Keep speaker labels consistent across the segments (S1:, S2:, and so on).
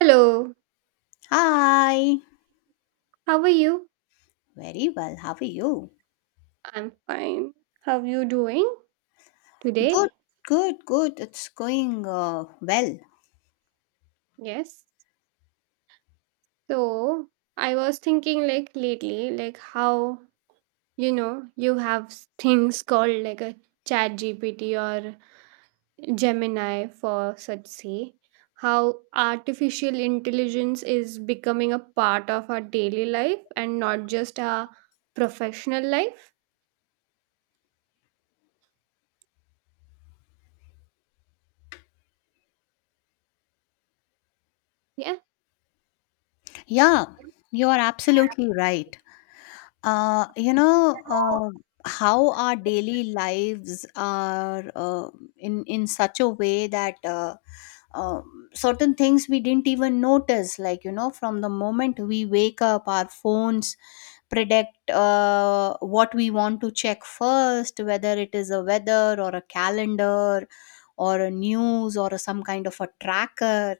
S1: Hello,
S2: Hi.
S1: how are you?
S2: Very well. How are you?
S1: I'm fine. How are you doing
S2: Good,
S1: today?
S2: good, good. It's going well.
S1: Yes. So, I was thinking like lately, like how you have things called like a chat GPT or Gemini for such say, how artificial intelligence is becoming a part of our daily life and not just our professional life. Yeah.
S2: Yeah, you are absolutely right. uh, you know uh, how our daily lives are in such a way that certain things we didn't even notice, like from the moment we wake up, our phones predict what we want to check first, whether it is a weather or a calendar or a news or some kind of a tracker.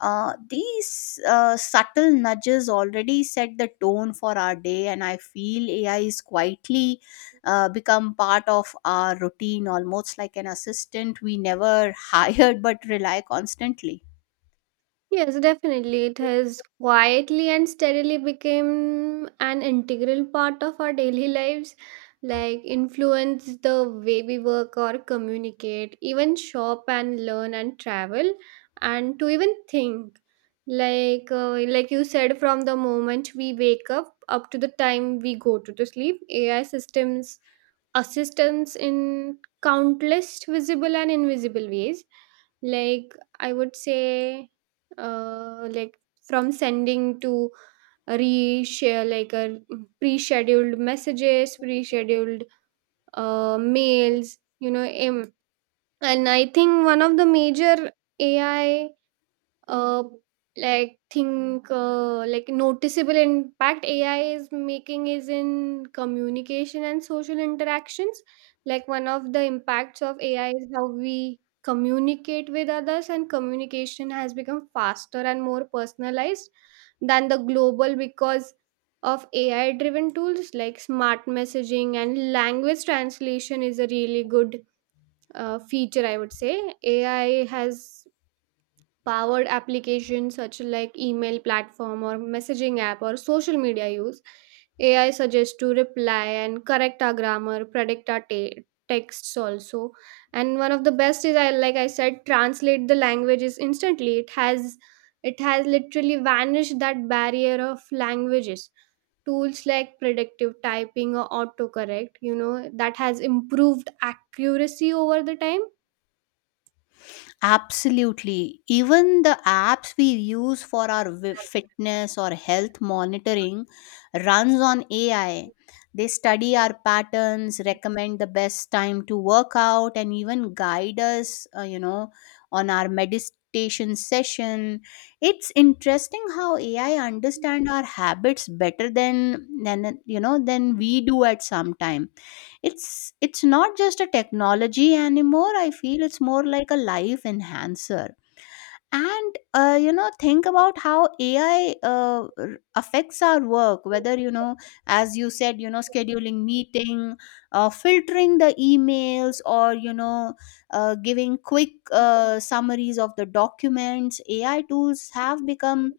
S2: These subtle nudges already set the tone for our day, and I feel AI is quietly become part of our routine, almost like an assistant we never hired but rely constantly.
S1: Yes, definitely. It has quietly and steadily become an integral part of our daily lives, like influence the way we work or communicate, even shop and learn and travel, and to even think. Like you said, from the moment we wake up up to the time we go to the sleep, AI systems assistance in countless visible and invisible ways. Like, I would say uh, like from sending to reshare like a pre-scheduled mails em- and I think one of the major AI, uh, like think like noticeable impact AI is making is in communication and social interactions, like one of the impacts of AI is how we communicate with others, and communication has become faster and more personalized than the global because of AI driven tools like smart messaging and language translation is a really good feature, I would say. AI has powered applications such like email platform or messaging app or social media, use AI suggests to reply and correct our grammar, predict our texts also. And one of the best is, I like I said, translate the languages instantly. It has literally vanished that barrier of languages. Tools like predictive typing or autocorrect, that has improved accuracy over the time.
S2: Absolutely. Even the apps we use for our fitness or health monitoring runs on AI. They study our patterns, recommend the best time to work out, and even guide us, on our meditation session. It's interesting how AI understand our habits better than you know than we do at some time. It's not just a technology anymore, I feel. It's more like a life enhancer. And think about how AI affects our work, whether as you said, scheduling meeting, filtering the emails, or giving quick summaries of the documents. AI tools have become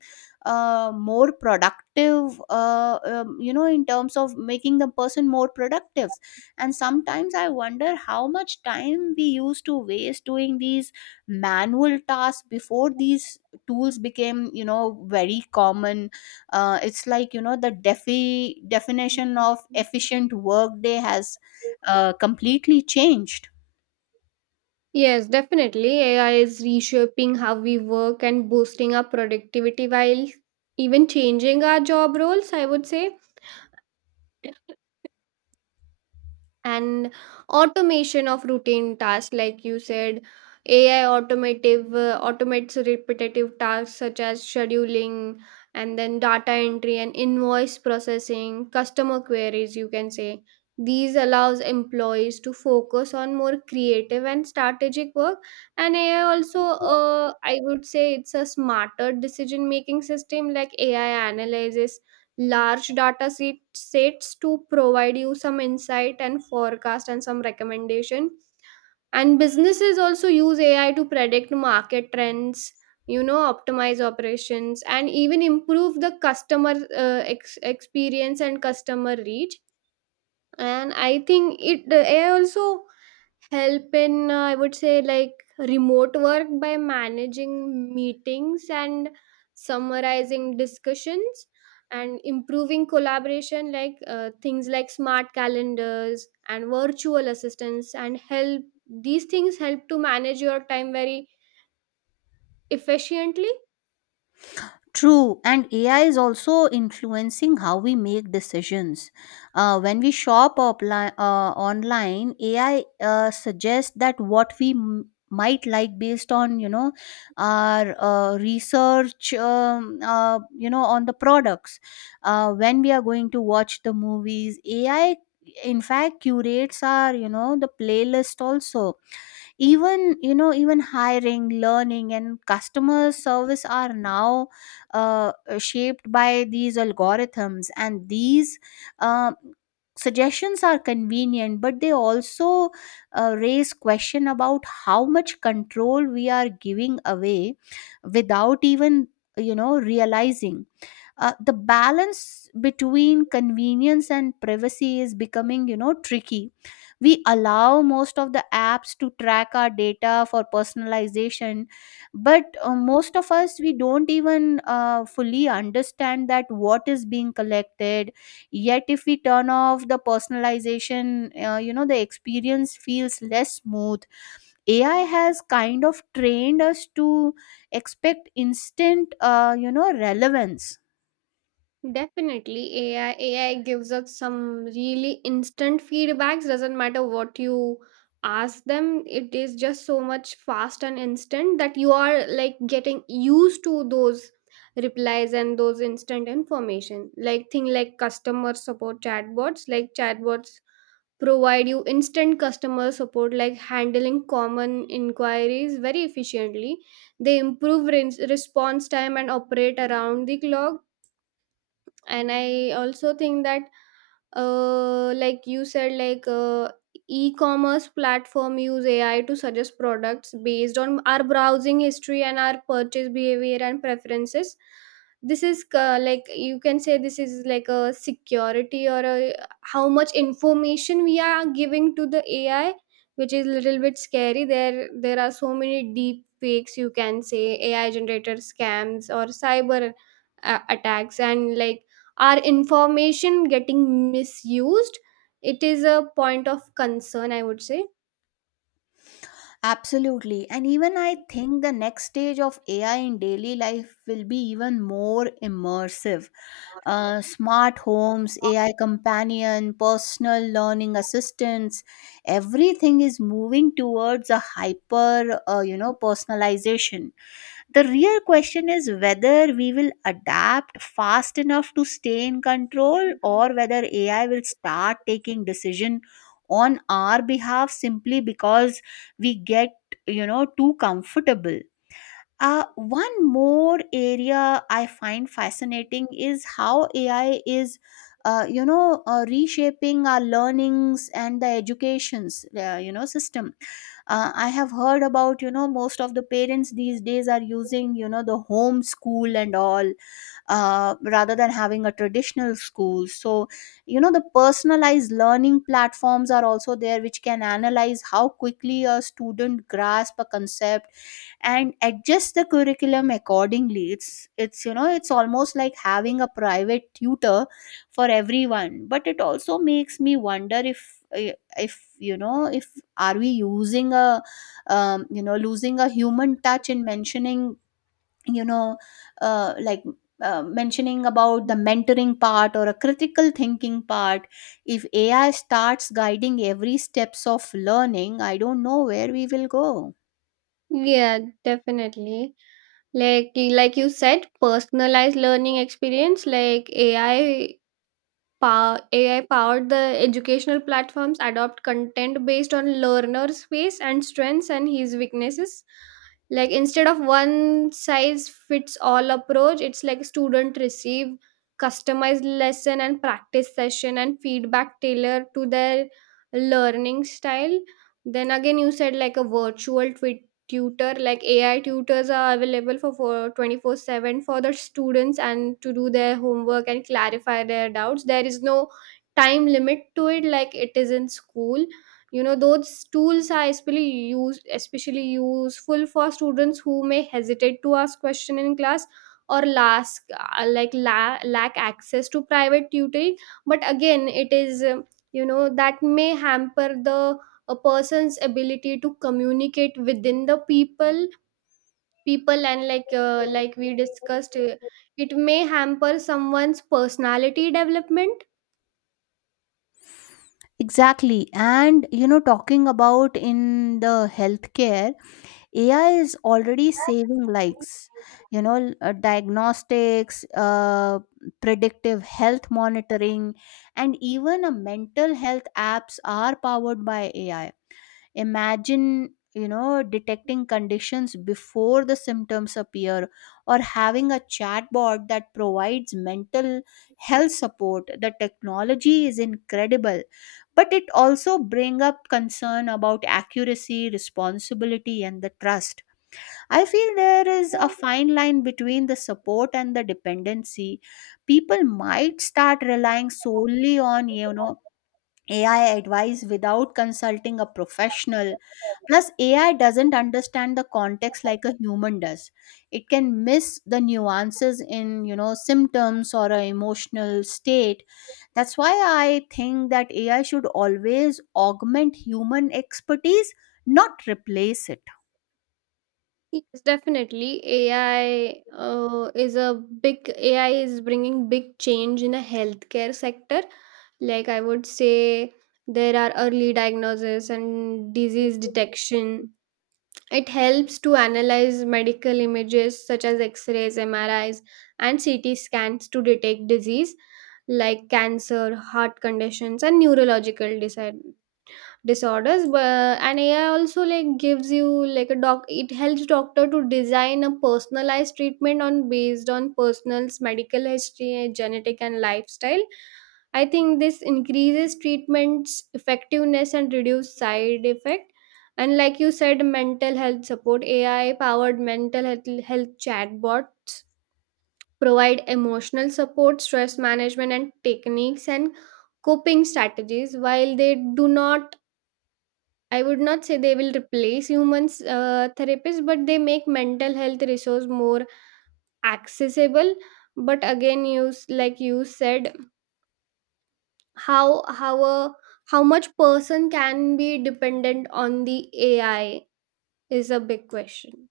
S2: more productive, in terms of making the person more productive. And sometimes I wonder how much time we used to waste doing these manual tasks before these tools became very common. It's like the definition of efficient workday has completely changed.
S1: Yes, definitely. AI is reshaping how we work and boosting our productivity while even changing our job roles, I would say. And automation of routine tasks, like you said, AI automative automates repetitive tasks such as scheduling and then data entry and invoice processing, customer queries, you can say. These allows employees to focus on more creative and strategic work. And AI also, I would say, it's a smarter decision making system. Like AI analyzes large data sets to provide you some insight and forecast and some recommendation. And businesses also use AI to predict market trends, you know, optimize operations and even improve the customer experience and customer reach. And I think it the AI also help in, I would say, like remote work by managing meetings and summarizing discussions and improving collaboration. Like things like smart calendars and virtual assistants and help, these things help to manage your time very efficiently.
S2: True, and AI is also influencing how we make decisions. When we shop online, AI suggests that what we might like based on our research, on the products. When we are going to watch the movies, AI in fact curates our, the playlist also. Even even hiring, learning and customer service are now uh, shaped by these algorithms, and these uh, suggestions are convenient, but they also raise question about how much control we are giving away without even realizing. The balance between convenience and privacy is becoming, tricky. We allow most of the apps to track our data for personalization, but most of us, we don't even fully understand that what is being collected. Yet if we turn off the personalization, the experience feels less smooth. AI has kind of trained us to expect instant, relevance.
S1: Definitely, AI AI gives us some really instant feedbacks. Doesn't matter what you ask them, it is just so much fast and instant that you are like getting used to those replies and those instant information. Like thing like customer support chatbots, like chatbots provide you instant customer support, like handling common inquiries very efficiently. They improve response time and operate around the clock. And I also think that, like you said, e-commerce platform use AI to suggest products based on our browsing history and our purchase behavior and preferences. This is, like you can say, this is like a security, or a, how much information we are giving to the AI, which is little bit scary. There are so many deep fakes, you can say, AI generated scams or cyber attacks. And like our information getting misused, it is a point of concern, I would say.
S2: Absolutely. And even I think the next stage of AI in daily life will be even more immersive. Smart homes, AI companion, personal learning assistants, everything is moving towards a hyper, personalization. The real question is whether we will adapt fast enough to stay in control, or whether AI will start taking decision on our behalf simply because we get, too comfortable. One more area I find fascinating is how AI is reshaping our learnings and the educations, system. I have heard about, most of the parents these days are using, the home school and all, rather than having a traditional school. So, the personalized learning platforms are also there, which can analyze how quickly a student grasp a concept and adjust the curriculum accordingly. It's almost like having a private tutor for everyone. But it also makes me wonder if are we using a, losing a human touch in mentioning, you know uh, like mentioning about the mentoring part or a critical thinking part. If AI starts guiding every steps of learning, I don't know where we will go.
S1: Yeah, definitely. Like like you said, personalized learning experience, like AI power, AI powered the educational platforms adopt content based on learner's face and strengths and his weaknesses. Like instead of one size fits all approach, it's like student receive customized lesson and practice session and feedback tailored to their learning style. Then again, you said like a virtual tutor, like AI tutors are available for 24/7 for the students and to do their homework and clarify their doubts. There is no time limit to it, like it is in school. You know, those tools are especially useful for students who may hesitate to ask question in class, or lack, lack access to private tutoring. But again, it is, that may hamper the a person's ability to communicate within the people, and like, like we discussed, it may hamper someone's personality development.
S2: Exactly. And talking about in the healthcare, AI is already saving likes, diagnostics, predictive health monitoring, and even a mental health apps are powered by AI. Imagine, detecting conditions before the symptoms appear, or having a chatbot that provides mental health support. The technology is incredible, but it also bring up concern about accuracy, responsibility and the trust. I feel there is a fine line between the support and the dependency. People might start relying solely on, AI advice without consulting a professional. Plus, AI doesn't understand the context like a human does. It can miss the nuances in, symptoms or an emotional state. That's why I think that AI should always augment human expertise, not replace it.
S1: Yes, definitely. AI, is a big AI is bringing big change in the healthcare sector. Like I would say, there are early diagnosis and disease detection. It helps to analyze medical images such as X-rays, MRIs, and CT scans to detect disease like cancer, heart conditions, and neurological disease disorders. But and AI also like gives you, like a doc it helps doctor to design a personalized treatment on based on person's medical history, genetic and lifestyle. I think this increases treatment's effectiveness and reduce side effect. And like you said, mental health support, AI powered health chatbots provide emotional support, stress management and techniques and coping strategies. While they do not, I would not say they will replace humans, therapists, but they make mental health resource more accessible. But again, you like you said, how how a how much person can be dependent on the AI is a big question.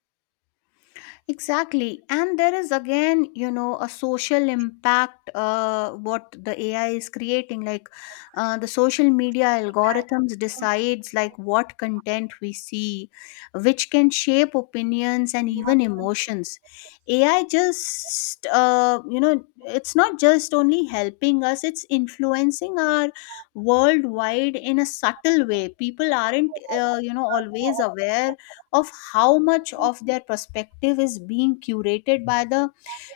S2: Exactly. And there is again, a social impact, what the AI is creating. Like, the social media algorithms decides like what content we see, which can shape opinions and even emotions. AI just, it's not just only helping us, it's influencing our worldwide in a subtle way. People aren't, always aware of how much of their perspective is being curated by the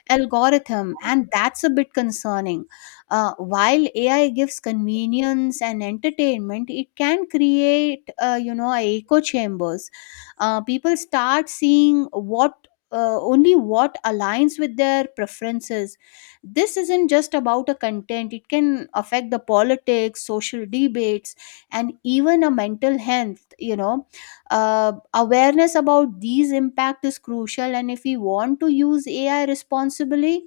S2: algorithm, and that's a bit concerning. While AI gives convenience and entertainment, it can create, echo chambers. People start seeing what only what aligns with their preferences. This isn't just about a content, it can affect the politics, social debates and even a mental health. Awareness about these impact is crucial, and if we want to use AI responsibly,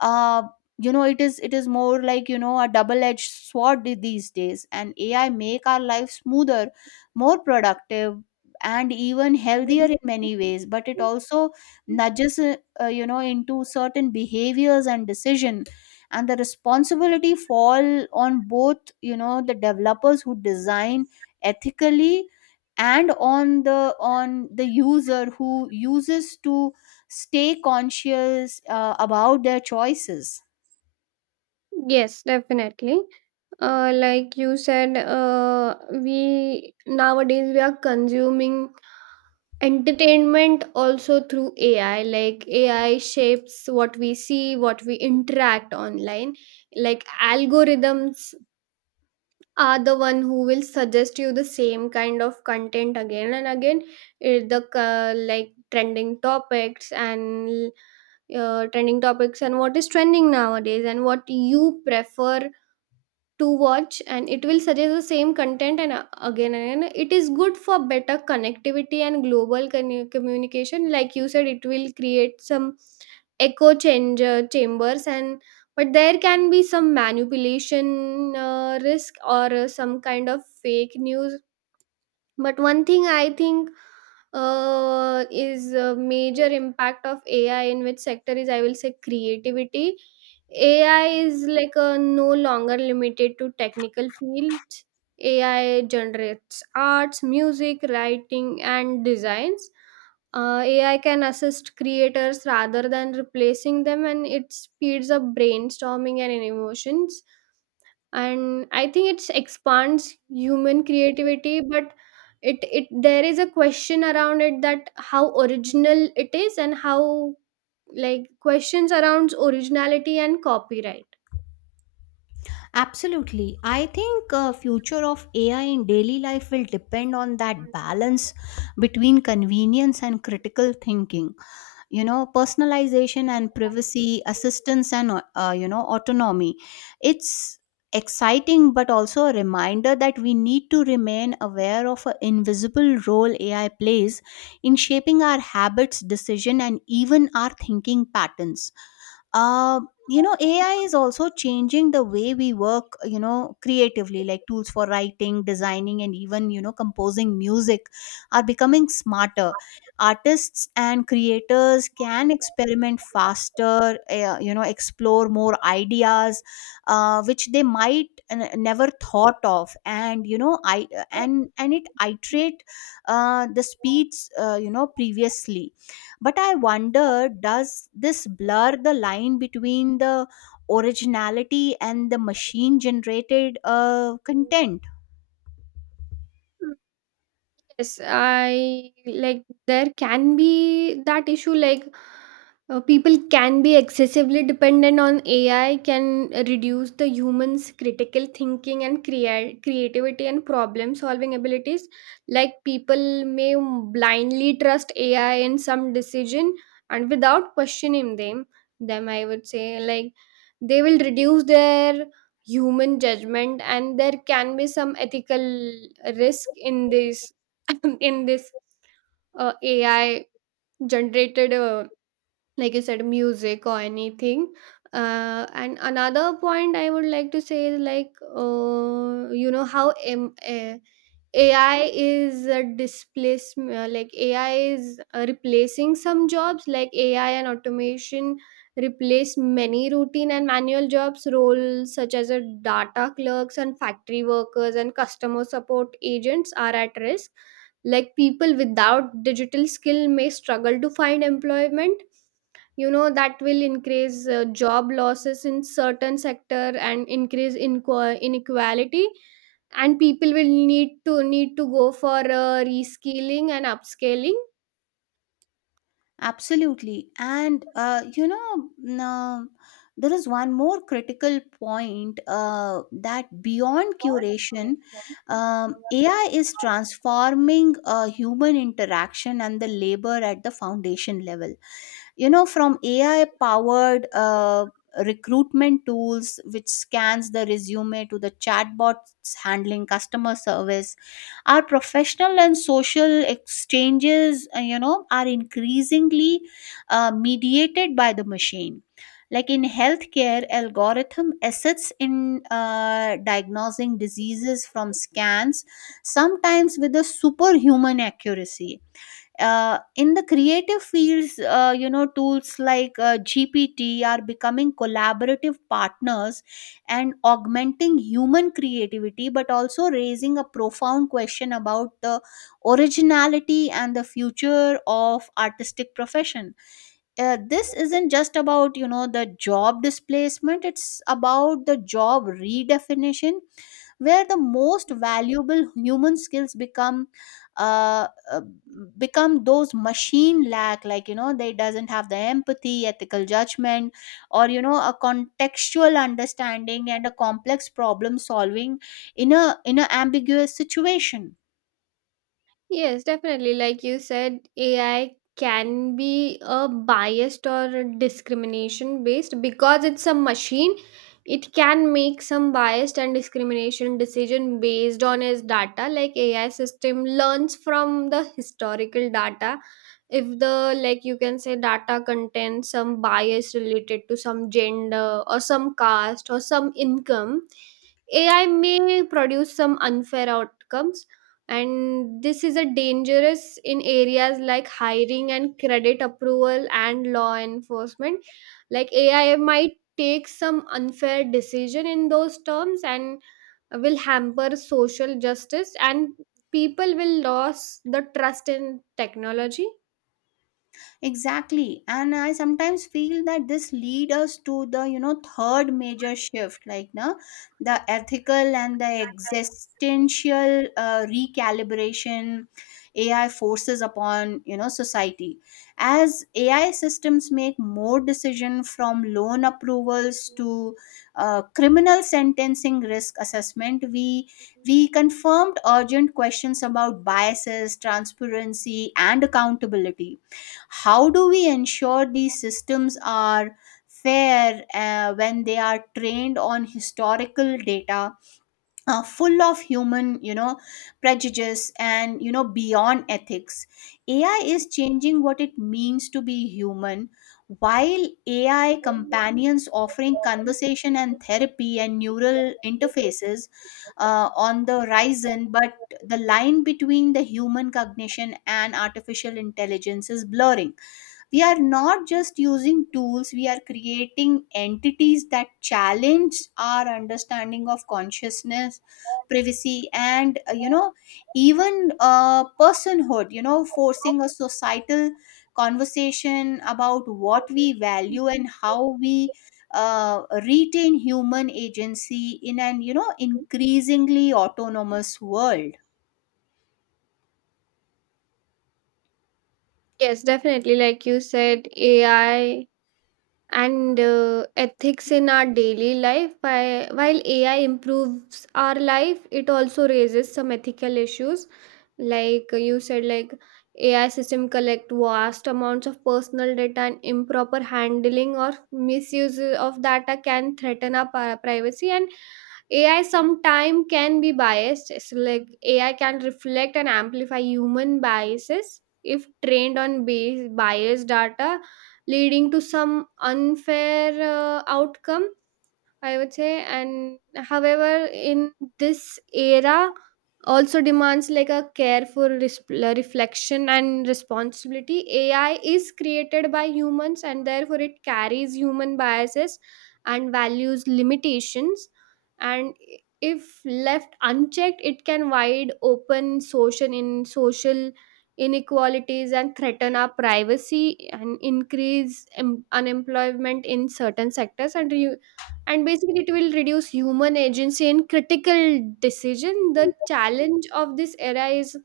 S2: uh, it is more like, a double edged sword, these days. And AI make our life smoother, more productive and even healthier in many ways, but it also nudges, into certain behaviors and decision. And the responsibility fall on both, the developers who design ethically, and on the user who uses to stay conscious about their choices.
S1: Yes, definitely. Like you said, we nowadays we are consuming entertainment also through AI. Like AI shapes what we see, what we interact online. Like algorithms are the one who will suggest you the same kind of content again and again. Eh, the like trending topics and, trending topics and what is trending nowadays and what you prefer to watch, and it will suggest the same content and, again and again. It is good for better connectivity and global communication. Like you said, it will create some echo change chambers. And but there can be some manipulation risk, or some kind of fake news. But one thing I think, is a major impact of AI, in which sector is, I will say, creativity. AI is like a no longer limited to technical fields. AI generates arts, music, writing, and designs. AI can assist creators rather than replacing them, and it speeds up brainstorming and emotions. And I think it expands human creativity. But it there is a question around it, that how original it is, and how, like, questions around originality and copyright.
S2: Absolutely. I think future of AI in daily life will depend on that balance between convenience and critical thinking. Personalization and privacy assistance, and autonomy. It's exciting, but also a reminder that we need to remain aware of an invisible role AI plays in shaping our habits, decision and even our thinking patterns. uh, AI is also changing the way we work, creatively, like tools for writing, designing and even, composing music are becoming smarter. Artists and creators can experiment faster, explore more ideas, which they might never thought of. And you know I and it iterate the speeds, previously. But I wonder, does this blur the line between the originality and the machine generated content?
S1: Yes, I, like, there can be that issue. Like, people can be excessively dependent on AI, can reduce the humans critical thinking and create creativity and problem solving abilities. Like people may blindly trust AI in some decision and without questioning them, I would say, like they will reduce their human judgment, and there can be some ethical risk in this, AI generated, like you said, music or anything. And another point I would like to say is like, AI is a displacement. Like AI is replacing some jobs. Like AI and automation replace many routine and manual jobs roles such as a data clerks and factory workers and customer support agents are at risk. Like people without digital skill may struggle to find employment. You know, that will increase job losses in certain sector and increase inequality, and people will need to go for reskilling and upscaling.
S2: Absolutely. And, now, there is one more critical point, that beyond curation, AI is transforming human interaction and the labor at the foundation level. From AI powered recruitment tools which scans the resume to the chatbots handling customer service, our professional and social exchanges are increasingly mediated by the machine. Like in healthcare, algorithm assists in diagnosing diseases from scans, sometimes with a superhuman accuracy. In the creative fields, tools like GPT are becoming collaborative partners and augmenting human creativity, but also raising a profound question about the originality and the future of artistic profession. This isn't just about, the job displacement, it's about the job redefinition, where the most valuable human skills uh, uh, become those machine lack. Like, they doesn't have the empathy, ethical judgment, or a contextual understanding and a complex problem solving in a ambiguous situation.
S1: Yes, definitely. Like you said, AI can be a biased or discrimination based because it's a machine. It can make some biased and discrimination decision based on its data. Like AI system learns from the historical data. If the, like you can say, data contains some bias related to some gender or some caste or some income, AI may produce some unfair outcomes. And this is a dangerous in areas like hiring and credit approval and law enforcement. Like AI might take some unfair decision in those terms, and will hamper social justice, and people will lose the trust in technology.
S2: Exactly. And I sometimes feel that this lead us to the, third major shift, like no, the ethical and the existential recalibration AI forces upon, society. As AI systems make more decision, from loan approvals to criminal sentencing risk assessment, we confirmed urgent questions about biases, transparency, and accountability. How do we ensure these systems are fair when they are trained on historical data, full of human, prejudice. And, beyond ethics, AI is changing what it means to be human. While AI companions offering conversation and therapy, and neural interfaces on the horizon, but the line between the human cognition and artificial intelligence is blurring. We are not just using tools, we are creating entities that challenge our understanding of consciousness, privacy and, even, personhood, forcing a societal conversation about what we value and how we uh, retain human agency in an, increasingly autonomous world.
S1: Yes, definitely. Like you said, AI and, ethics in our daily life. While AI improves our life, it also raises some ethical issues. Like you said, like AI system collect vast amounts of personal data, and improper handling or misuse of data can threaten our privacy. And AI sometime can be biased. It's like AI can reflect and amplify human biases if trained on base biased data, leading to some unfair outcome, I would say. And however, in this era, also demands like a careful reflection and responsibility. AI is created by humans, and therefore it carries human biases and values limitations. And if left unchecked, it can wide open social in social inequalities and threaten our privacy and increase unemployment in certain sectors, and and basically it will reduce human agency in critical decision. The challenge of this era is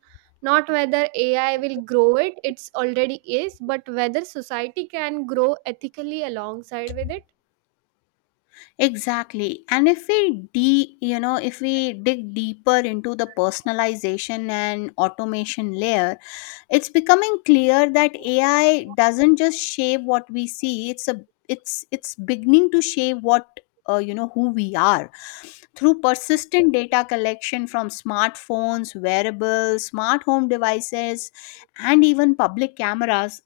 S1: not whether AI will grow, it's already is, but whether society can grow ethically alongside with it.
S2: Exactly. And if we de you know, if we dig deeper into the personalization and automation layer, it's becoming clear that AI doesn't just shape what we see, it's a it's it's beginning to shape what you know who we are through persistent data collection from smartphones, wearables, smart home devices, and even public cameras.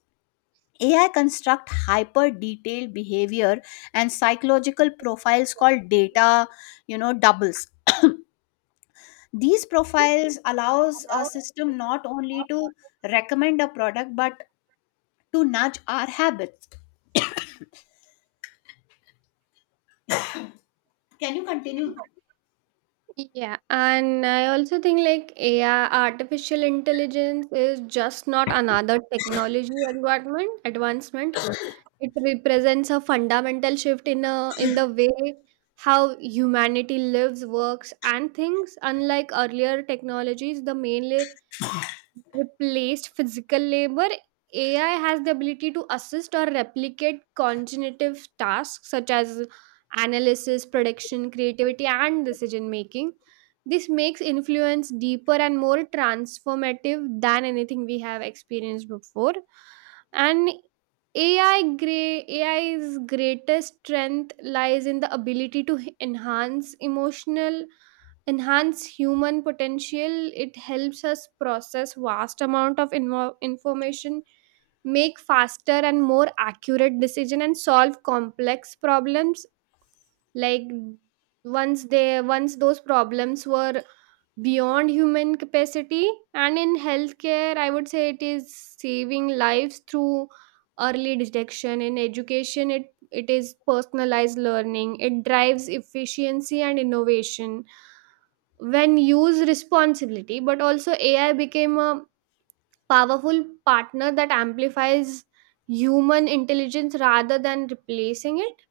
S2: AI construct hyper detailed behavior and psychological profiles called data, you know, doubles. These profiles allows a system not only to recommend a product but to nudge our habits. Can you continue?
S1: Yeah, and I also think like AI, artificial intelligence, is just not another technology advancement. It represents a fundamental shift in a in the way how humanity lives, works, and thinks. Unlike earlier technologies, the main replaced physical labor, AI has the ability to assist or replicate cognitive tasks such as analysis, prediction, creativity, and decision making. This makes influence deeper and more transformative than anything we have experienced before. And AI, AI's greatest strength lies in the ability to enhance human potential. It helps us process vast amount of information, make faster and more accurate decision and solve complex problems, like once those problems were beyond human capacity. And in healthcare, I would say, it is saving lives through early detection. In education, it is personalized learning. It drives efficiency and innovation when used responsibility. But also AI became a powerful partner that amplifies human intelligence rather than replacing it.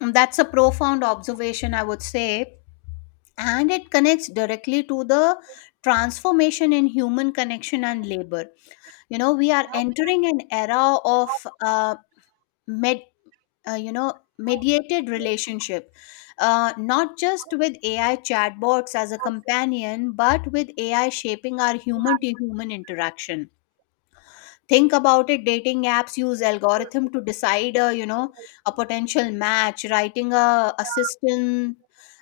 S2: That's a profound observation, I would say, and it connects directly to the transformation in human connection and labor. You know, we are entering an era of med- uh, you know mediated relationship, not just with ai chatbots as a companion but with ai shaping our human to human interaction. Think about it, dating apps use algorithm to decide, a potential match, writing a assistant,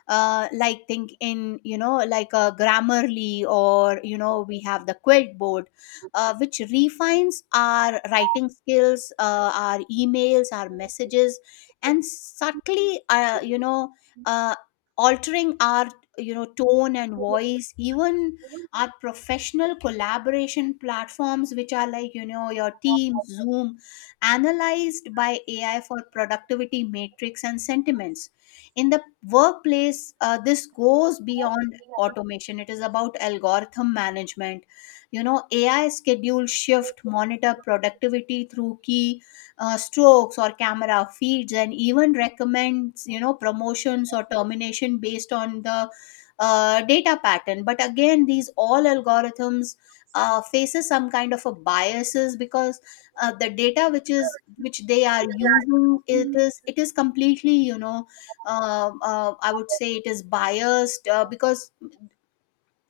S2: like think in you know like a grammarly, or you know we have the quilt board, which refines our writing skills, our emails, our messages, and subtly uh, altering our you know tone and voice even. Are professional collaboration platforms which are like you know your Teams, zoom, analyzed by ai for productivity metrics and sentiments in the workplace. This goes beyond automation, it is about algorithm management. You know, ai schedule shift monitor productivity through key strokes or camera feeds, and even recommends you know promotions or termination based on the data pattern. But again, these all algorithms faces some kind of a biases, because the data which is which they are using, it is completely you know, I would say it is biased, because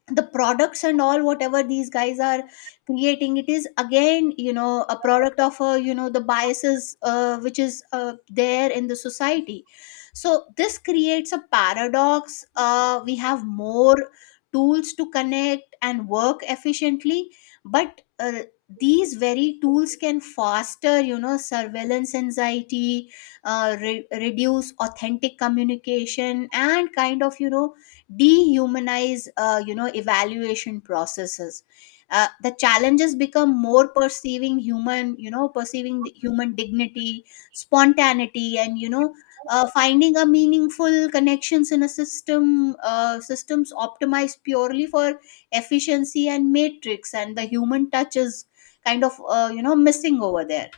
S2: the products and all whatever these guys are creating, it is again you know a product of the biases which is there in the society. So this creates a paradox. We have more tools to connect and work efficiently, but these very tools can foster you know surveillance anxiety, reduce authentic communication, and kind of you know dehumanize evaluation processes. The challenges become more perceiving human you know perceiving the human dignity, spontaneity, and finding a meaningful connections in a systems optimized purely for efficiency and matrix, and the human touch is kind of missing over there.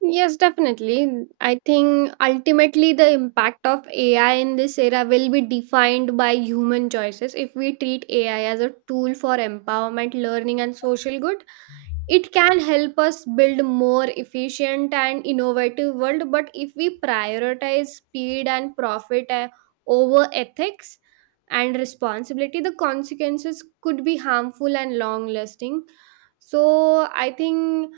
S1: Yes, definitely. I think ultimately the impact of AI in this era will be defined by human choices. If we treat AI as a tool for empowerment, learning, and social good, it can help us build more efficient and innovative world. But if we prioritize speed and profit, over ethics and responsibility, the consequences could be harmful and long lasting. So I think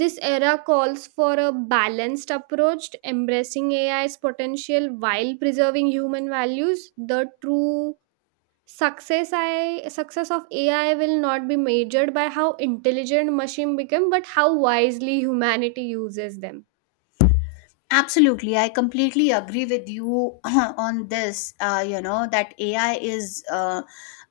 S1: this era calls for a balanced approach, embracing AI's potential while preserving human values. The true success, I success of AI will not be measured by how intelligent machine become, but how wisely humanity uses them.
S2: Absolutely, I completely agree with you on this. That AI is uh,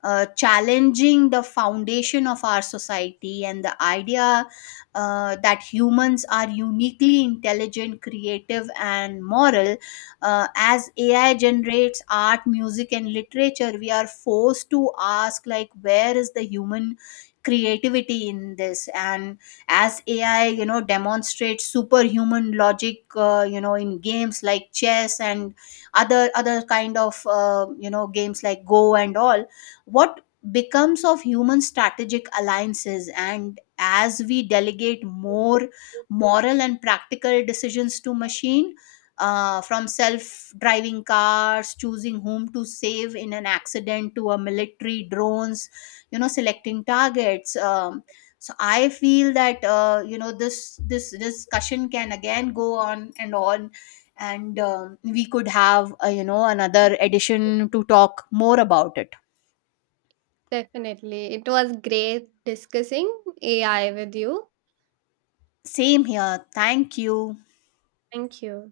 S2: uh, challenging the foundation of our society, and the idea that humans are uniquely intelligent, creative, and moral. As AI generates art, music, and literature, we are forced to ask, like, where is the human creativity in this? And as ai you know demonstrates superhuman logic, in games like chess and other kind of games like go and all, what becomes of human strategic alliances? And as we delegate more moral and practical decisions to machine, from self-driving cars choosing whom to save in an accident, to a military drones you know selecting targets. Um, so I feel that this discussion can again go on and on, and we could have another edition to talk more about it.
S1: Definitely, it was great discussing AI with you.
S2: Same here, thank you.
S1: Thank you.